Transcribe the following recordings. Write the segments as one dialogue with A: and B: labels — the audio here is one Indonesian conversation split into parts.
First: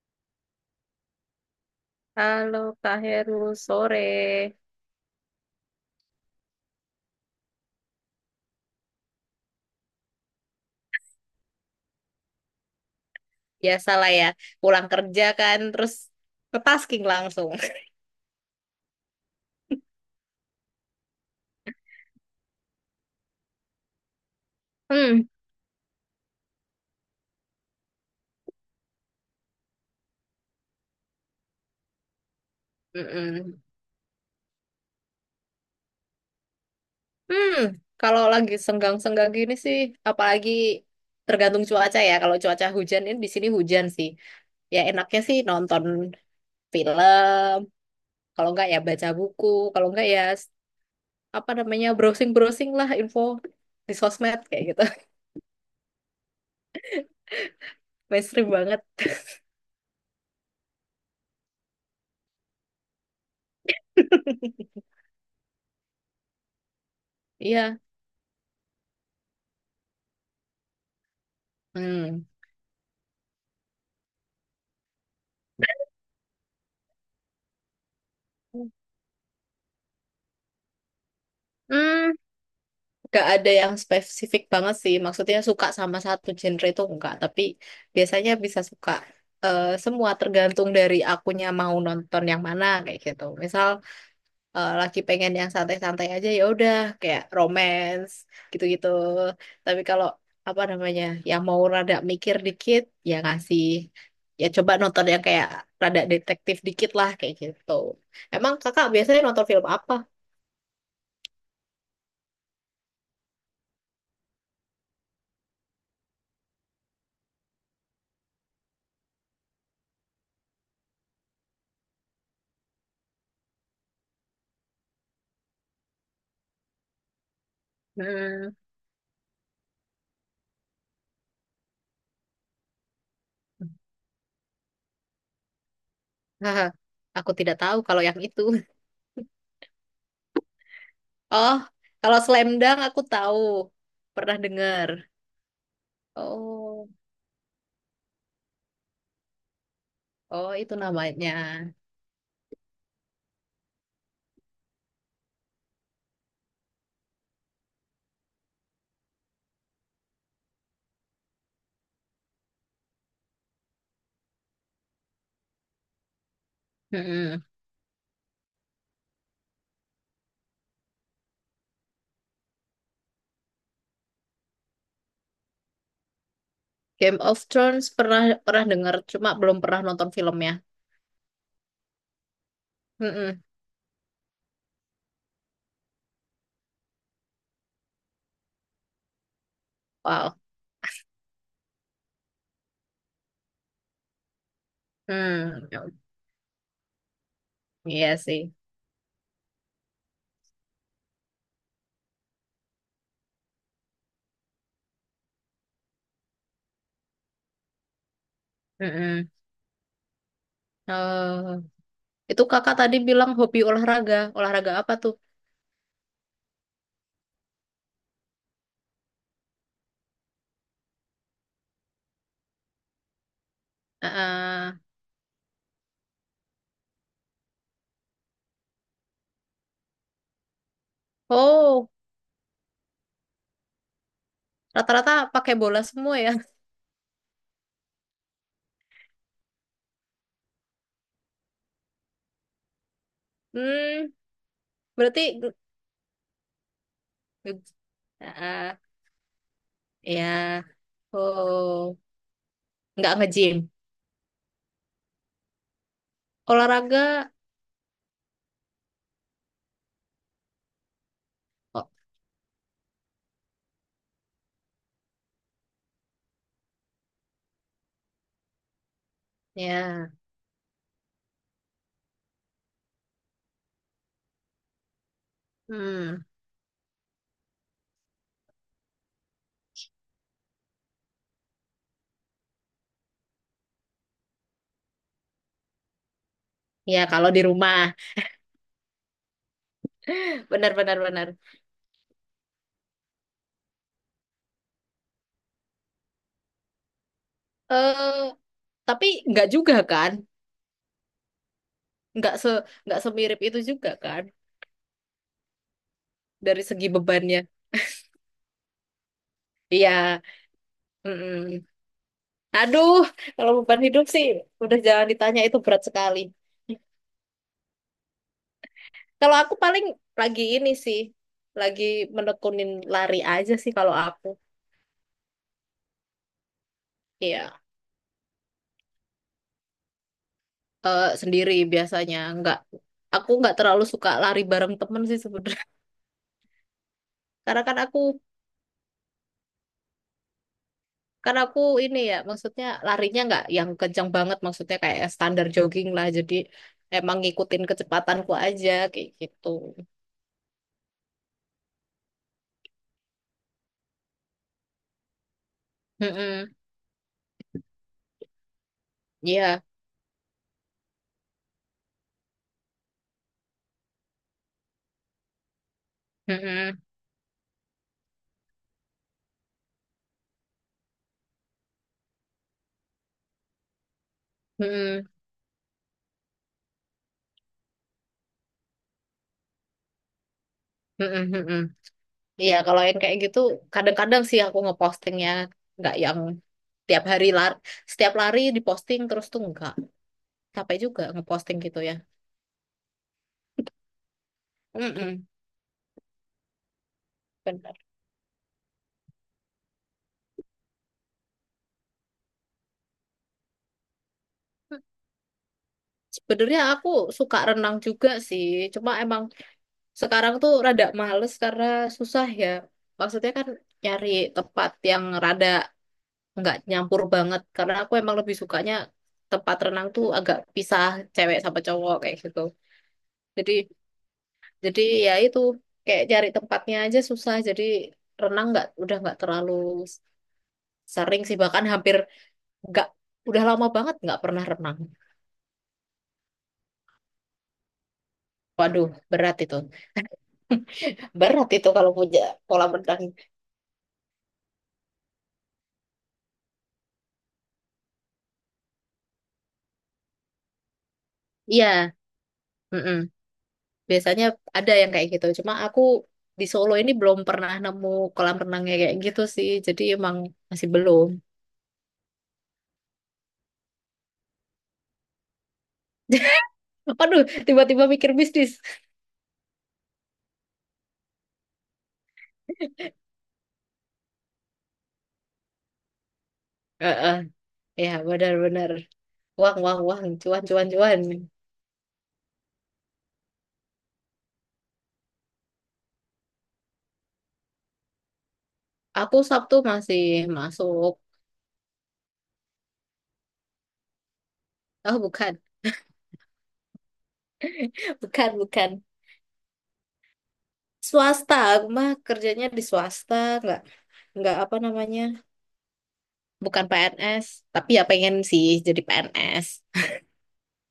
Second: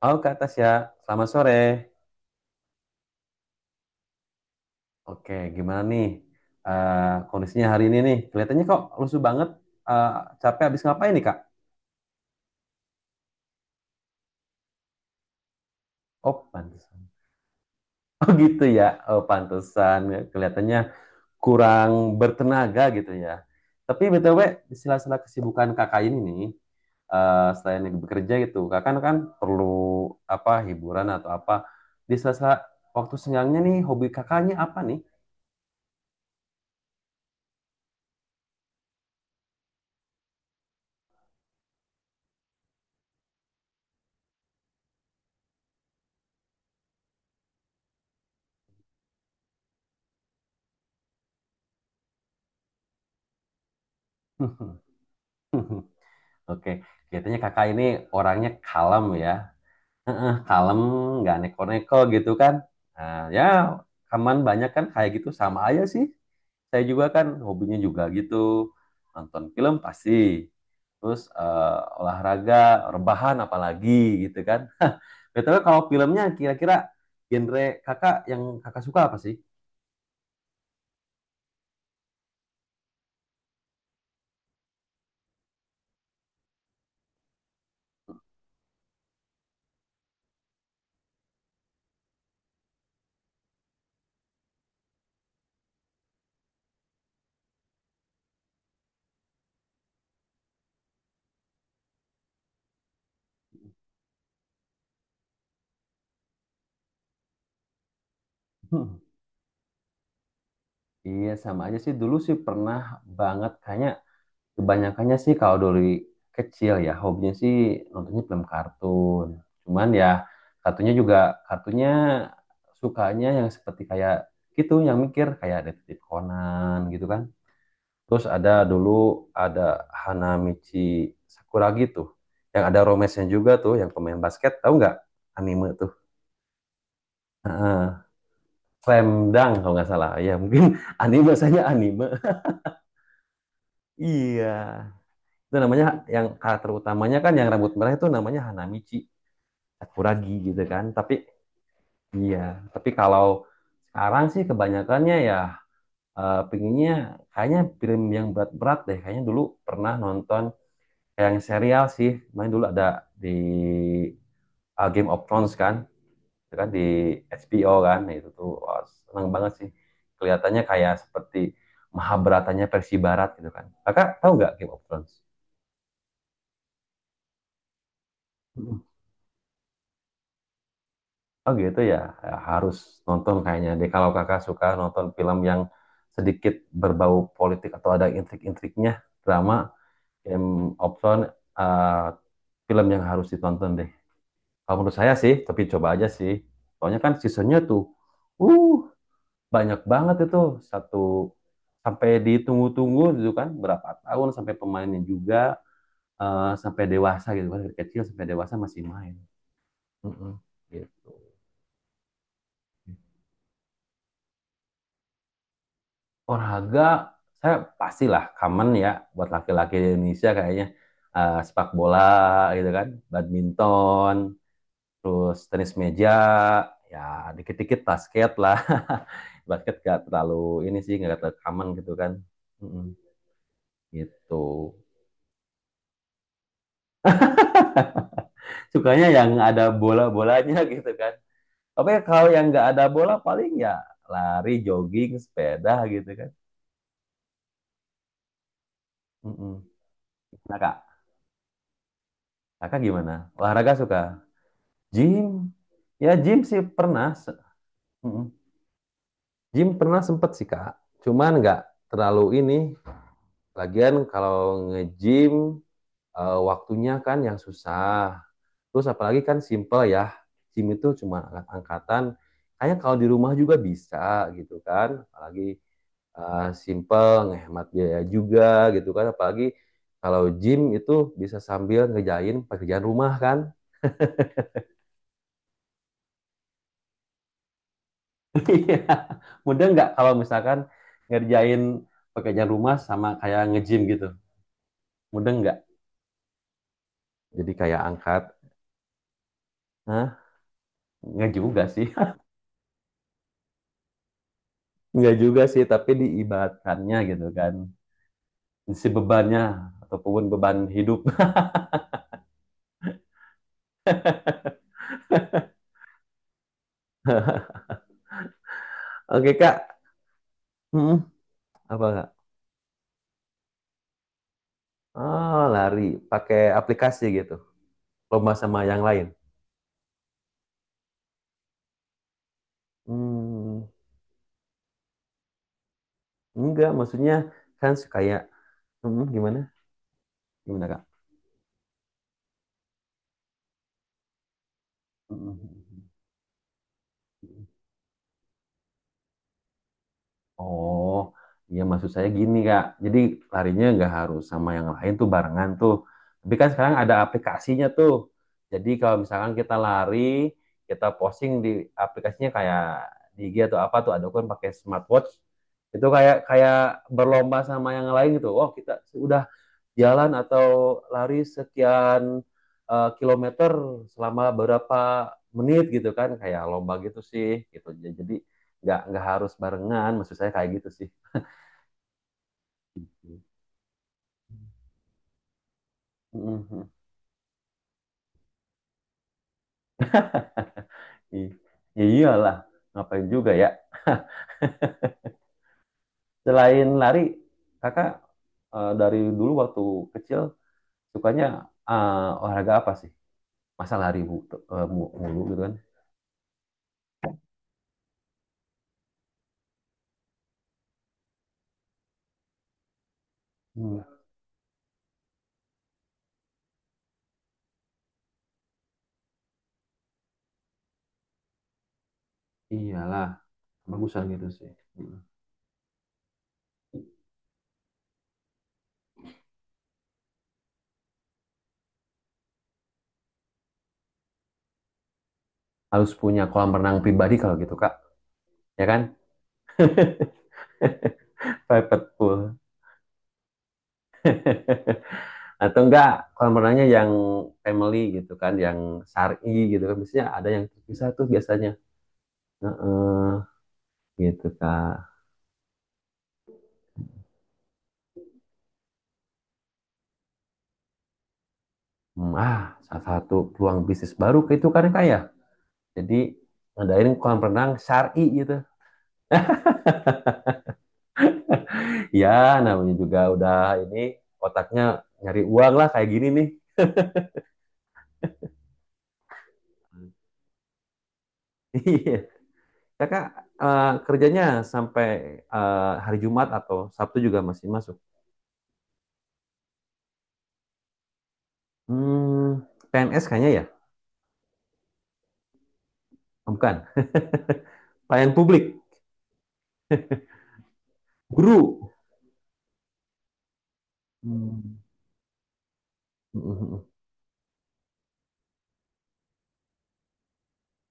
A: Halo Kak Tasya, selamat sore.
B: Halo Kak Heru, sore.
A: Oke, gimana nih, kondisinya hari ini nih? Kelihatannya kok lusuh banget. Eh, capek habis ngapain nih Kak?
B: Biasalah ya, pulang kerja kan, terus
A: Oh,
B: ke tasking
A: pantesan.
B: langsung.
A: Oh gitu ya. Oh, pantesan. Kelihatannya kurang bertenaga gitu ya. Tapi BTW, di sela-sela
B: Hmm.
A: kesibukan Kakak ini nih, selain bekerja gitu, Kakak kan perlu apa hiburan atau apa. Di sela-sela waktu senggangnya
B: Mm-mm.
A: nih, hobi Kakaknya apa nih?
B: Hmm, Kalau lagi senggang-senggang gini sih, apalagi tergantung cuaca ya. Kalau cuaca hujan ini di sini hujan sih. Ya enaknya sih nonton film, kalau enggak ya baca buku, kalau enggak ya s- apa namanya browsing-browsing lah info di sosmed kayak gitu.
A: Oke, kelihatannya kakak ini orangnya
B: Mainstream banget.
A: kalem ya. Heeh, kalem, nggak neko-neko gitu kan. Nah, ya, kaman banyak kan kayak gitu sama aja sih. Saya juga kan hobinya
B: Iya.
A: juga gitu. Nonton film pasti. Terus
B: Hmm.
A: olahraga, rebahan apalagi gitu kan. Betul, kalau filmnya kira-kira genre kakak yang kakak suka apa sih?
B: Hmm. Gak ada yang spesifik banget sih. Maksudnya suka sama satu genre itu enggak. Tapi biasanya bisa suka semua tergantung dari akunya mau nonton yang mana kayak gitu. Misal lagi pengen yang santai-santai aja ya udah kayak romance gitu-gitu. Tapi kalau apa namanya yang mau rada mikir dikit ya ngasih ya coba nonton yang kayak rada detektif dikit lah kayak gitu. Emang kakak
A: Hmm,
B: biasanya nonton film apa?
A: Iya sama aja sih, dulu sih pernah banget kayaknya. Kebanyakannya sih kalau dari kecil ya hobinya sih nontonnya film kartun. Cuman ya kartunya juga, kartunya sukanya yang seperti kayak gitu, yang mikir kayak Detektif Conan gitu kan. Terus ada
B: Hmm.
A: dulu ada Hanamichi Sakuragi tuh, yang ada romesnya juga tuh, yang pemain basket, tahu nggak anime tuh.
B: Aku tidak
A: Heeh.
B: tahu kalau yang itu.
A: Slam Dunk kalau nggak salah. Ya mungkin anime,
B: Oh,
A: biasanya anime.
B: kalau Slam Dunk aku tahu. Pernah
A: Iya.
B: dengar.
A: Itu namanya, yang karakter
B: Oh,
A: utamanya kan yang rambut merah itu namanya Hanamichi Sakuragi
B: oh
A: gitu
B: itu
A: kan. Tapi
B: namanya.
A: iya, tapi kalau sekarang sih kebanyakannya ya, pinginnya kayaknya film yang berat-berat deh. Kayaknya dulu pernah nonton kayak yang serial sih. Main dulu ada di Game of Thrones kan, itu kan di
B: Mm-mm.
A: HBO kan. Nah, itu tuh wah, seneng banget sih. Kelihatannya kayak seperti Mahabharatanya versi barat gitu kan. Kakak tahu nggak Game of Thrones?
B: Game of Thrones pernah pernah dengar, cuma belum pernah nonton filmnya.
A: Oh gitu ya. Ya, harus nonton
B: Mm-mm.
A: kayaknya deh, kalau kakak suka nonton film yang sedikit berbau politik atau ada intrik-intriknya, drama,
B: Wow.
A: Game of Thrones, eh, film yang harus ditonton deh. Kalau menurut saya sih, tapi
B: Hmm,
A: coba aja sih. Soalnya kan seasonnya tuh,
B: iya sih.
A: uh, banyak banget itu, satu sampai ditunggu-tunggu gitu kan, berapa tahun sampai pemainnya juga, sampai dewasa gitu kan, dari kecil sampai dewasa masih main.
B: Mm-mm.
A: Mm-mm, gitu.
B: Oh, itu kakak tadi bilang hobi olahraga. Olahraga apa tuh?
A: Olahraga, saya pastilah common ya buat laki-laki di Indonesia kayaknya. Sepak bola gitu kan, badminton,
B: Ah.
A: terus tenis meja, ya dikit-dikit basket lah. Basket gak terlalu ini sih, gak terlalu common
B: Oh,
A: gitu kan. Mm-mm, gitu.
B: rata-rata pakai bola semua ya.
A: Sukanya yang ada bola-bolanya gitu kan. Tapi kalau yang nggak ada bola paling ya
B: Hmm,
A: lari, jogging,
B: berarti
A: sepeda gitu kan.
B: ah,
A: Mm-mm. Nah
B: ya.
A: kak,
B: Oh,
A: kakak gimana?
B: nggak nge-gym.
A: Olahraga suka? Gym, ya gym sih pernah.
B: Olahraga.
A: Mm. Gym pernah sempet sih Kak. Cuman nggak terlalu ini. Lagian kalau nge-gym, waktunya kan yang susah. Terus apalagi kan simple ya.
B: Ya,
A: Gym itu cuma angkatan. Kayaknya kalau di rumah juga bisa gitu kan. Apalagi
B: hmm,
A: simple, ngehemat biaya juga gitu kan. Apalagi kalau gym itu bisa sambil ngejain pekerjaan rumah kan.
B: ya kalau di rumah,
A: Iya. Mudah nggak kalau misalkan
B: benar-benar. Benar.
A: ngerjain pekerjaan rumah sama kayak nge-gym gitu? Mudah nggak? Jadi kayak angkat,
B: Eh, tapi nggak juga
A: hah?
B: kan?
A: Nggak juga sih.
B: Nggak se nggak semirip itu juga kan?
A: Nggak juga sih, tapi
B: Dari segi
A: diibaratkannya gitu
B: bebannya.
A: kan. Si bebannya,
B: Iya.
A: ataupun beban hidup.
B: Mm-mm. Aduh, kalau beban hidup sih udah jangan ditanya itu berat sekali.
A: Oke,
B: Kalau aku
A: Kak.
B: paling lagi ini
A: Hmm,
B: sih, lagi
A: apa nggak?
B: menekunin lari aja sih kalau aku.
A: Oh, lari. Pakai aplikasi gitu.
B: Iya,
A: Lomba sama yang lain.
B: sendiri biasanya nggak. Aku nggak
A: Hmm,
B: terlalu suka lari bareng temen sih sebenarnya.
A: enggak, maksudnya
B: Karena
A: kan
B: kan
A: kayak,
B: aku
A: hmm, gimana? Gimana, Kak?
B: Karena aku ini ya, maksudnya larinya nggak yang kencang banget, maksudnya kayak
A: Hmm. Hmm,
B: standar
A: hmm.
B: jogging lah. Jadi emang ngikutin kecepatanku aja kayak gitu.
A: Oh, iya maksud saya gini Kak. Jadi larinya nggak harus sama yang lain tuh, barengan tuh. Tapi kan
B: Mm-mm.
A: sekarang ada aplikasinya tuh. Jadi kalau misalkan kita
B: Iya.
A: lari, kita posting di aplikasinya kayak di IG atau apa tuh, ada kan pakai smartwatch. Itu kayak kayak
B: Mm-mm.
A: berlomba sama yang lain gitu. Oh, kita udah jalan atau lari sekian, kilometer selama berapa
B: Mm-mm.
A: menit gitu kan, kayak lomba gitu sih gitu, jadi nggak harus barengan, maksud saya kayak gitu sih.
B: Mm-mm. Mm-mm. Iya, kalau yang kayak gitu kadang-kadang sih aku ngepostingnya nggak yang
A: Mhm.
B: tiap hari lari, setiap lari diposting terus tuh enggak. Capek juga
A: I-
B: ngeposting gitu
A: ya
B: ya.
A: iyalah, ngapain juga ya.
B: Mm-mm.
A: Selain lari
B: Benar.
A: kakak, dari dulu waktu kecil sukanya olahraga apa sih, masa lari bu, eh, mulu gitu kan.
B: Sebenarnya aku suka renang juga sih, cuma emang sekarang tuh rada males karena susah ya. Maksudnya kan
A: Hmm,
B: nyari tempat yang rada nggak nyampur banget. Karena aku emang lebih sukanya tempat renang tuh agak pisah cewek sama cowok kayak gitu.
A: iyalah,
B: Jadi
A: bagusan gitu sih.
B: jadi
A: Hmm.
B: ya itu kayak cari tempatnya aja susah. Jadi renang nggak udah nggak terlalu sering sih bahkan hampir nggak udah lama banget nggak pernah renang.
A: Harus punya kolam renang pribadi kalau gitu kak, ya kan?
B: Waduh, berat itu. Berat itu kalau
A: Private
B: punya
A: pool.
B: kolam renang.
A: Atau enggak kolam renangnya yang family gitu kan, yang syari gitu kan. Biasanya ada yang terpisah tuh biasanya.
B: Iya, mm,
A: Heeh,
B: biasanya
A: gitu
B: ada
A: kak.
B: yang kayak gitu. Cuma aku di Solo ini belum pernah nemu kolam renangnya kayak gitu sih. Jadi emang masih belum.
A: Hmm, ah, salah satu peluang bisnis baru ke itu kan kak ya. Jadi ngadain
B: Apa
A: kolam
B: tuh
A: renang
B: tiba-tiba
A: syari
B: mikir
A: gitu.
B: bisnis.
A: Ya namanya juga udah ini, otaknya nyari uang lah kayak gini nih.
B: Heeh. Ya benar-benar. Uang, uang, uang. Cuan, cuan, cuan.
A: Iya. Kakak, kerjanya sampai, hari Jumat atau Sabtu juga masih masuk?
B: Aku Sabtu masih masuk.
A: Hmm, PNS kayaknya ya?
B: Oh bukan,
A: Oh, bukan. Pelayan
B: bukan,
A: publik,
B: bukan. Swasta. Aku
A: guru.
B: mah kerjanya di swasta. Nggak, nggak apa
A: Hmm.
B: namanya. Bukan PNS. Tapi ya pengen sih jadi PNS.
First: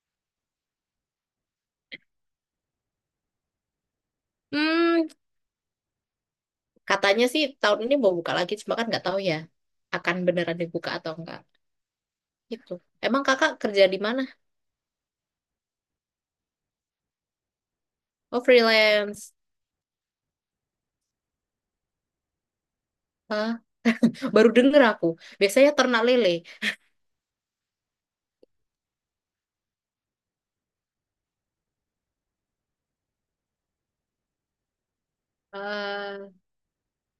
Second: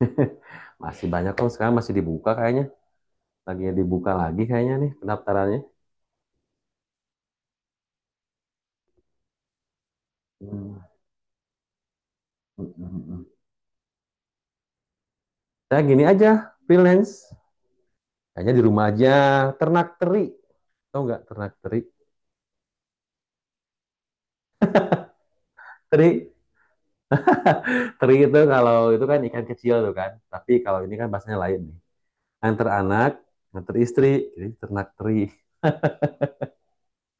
A: Masih banyak kok sekarang, masih dibuka kayaknya. Lagi dibuka lagi kayaknya nih
B: Hmm,
A: pendaftarannya.
B: katanya sih tahun ini mau buka lagi, cuma kan nggak tahu ya akan beneran
A: Hmm.
B: dibuka atau enggak. Gitu. Emang kakak kerja di mana?
A: Saya gini aja, freelance.
B: Oh
A: Kayaknya di rumah aja,
B: freelance.
A: ternak teri. Tahu nggak ternak teri?
B: Ah, baru denger aku. Biasanya ternak
A: Teri,
B: lele.
A: teri itu kalau itu kan ikan kecil tuh kan. Tapi kalau ini kan bahasanya lain nih. Antar anak, antar istri, jadi ternak teri
B: Ah,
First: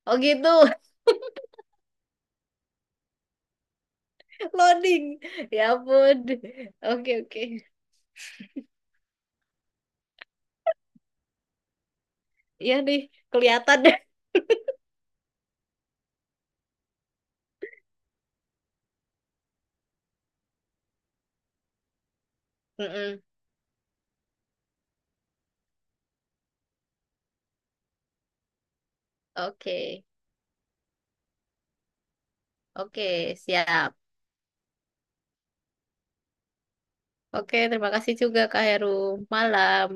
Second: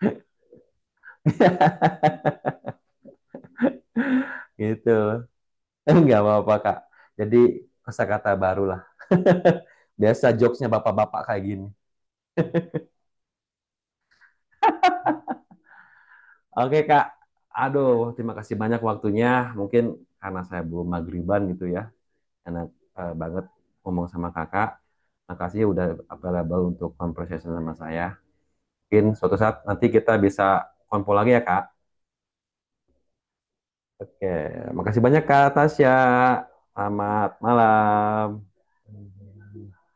B: oh gitu,
A: gitu.
B: loading. Ya ampun.
A: Nggak apa-apa kak.
B: Oke
A: Jadi
B: oke.
A: kosakata baru lah. Biasa jokesnya bapak-bapak kayak gini.
B: Iya nih, kelihatan deh.
A: Oke kak, aduh terima kasih banyak waktunya. Mungkin karena saya belum magriban gitu ya, enak
B: Mm-mm.
A: banget ngomong sama kakak. Makasih udah available untuk conversation sama saya. Mungkin suatu saat nanti
B: Oke.
A: kita bisa konvo lagi ya kak.
B: Oke, siap.
A: Oke, makasih banyak kak Tasya. Selamat
B: Oke, terima kasih
A: malam.
B: juga Kak Heru. Malam.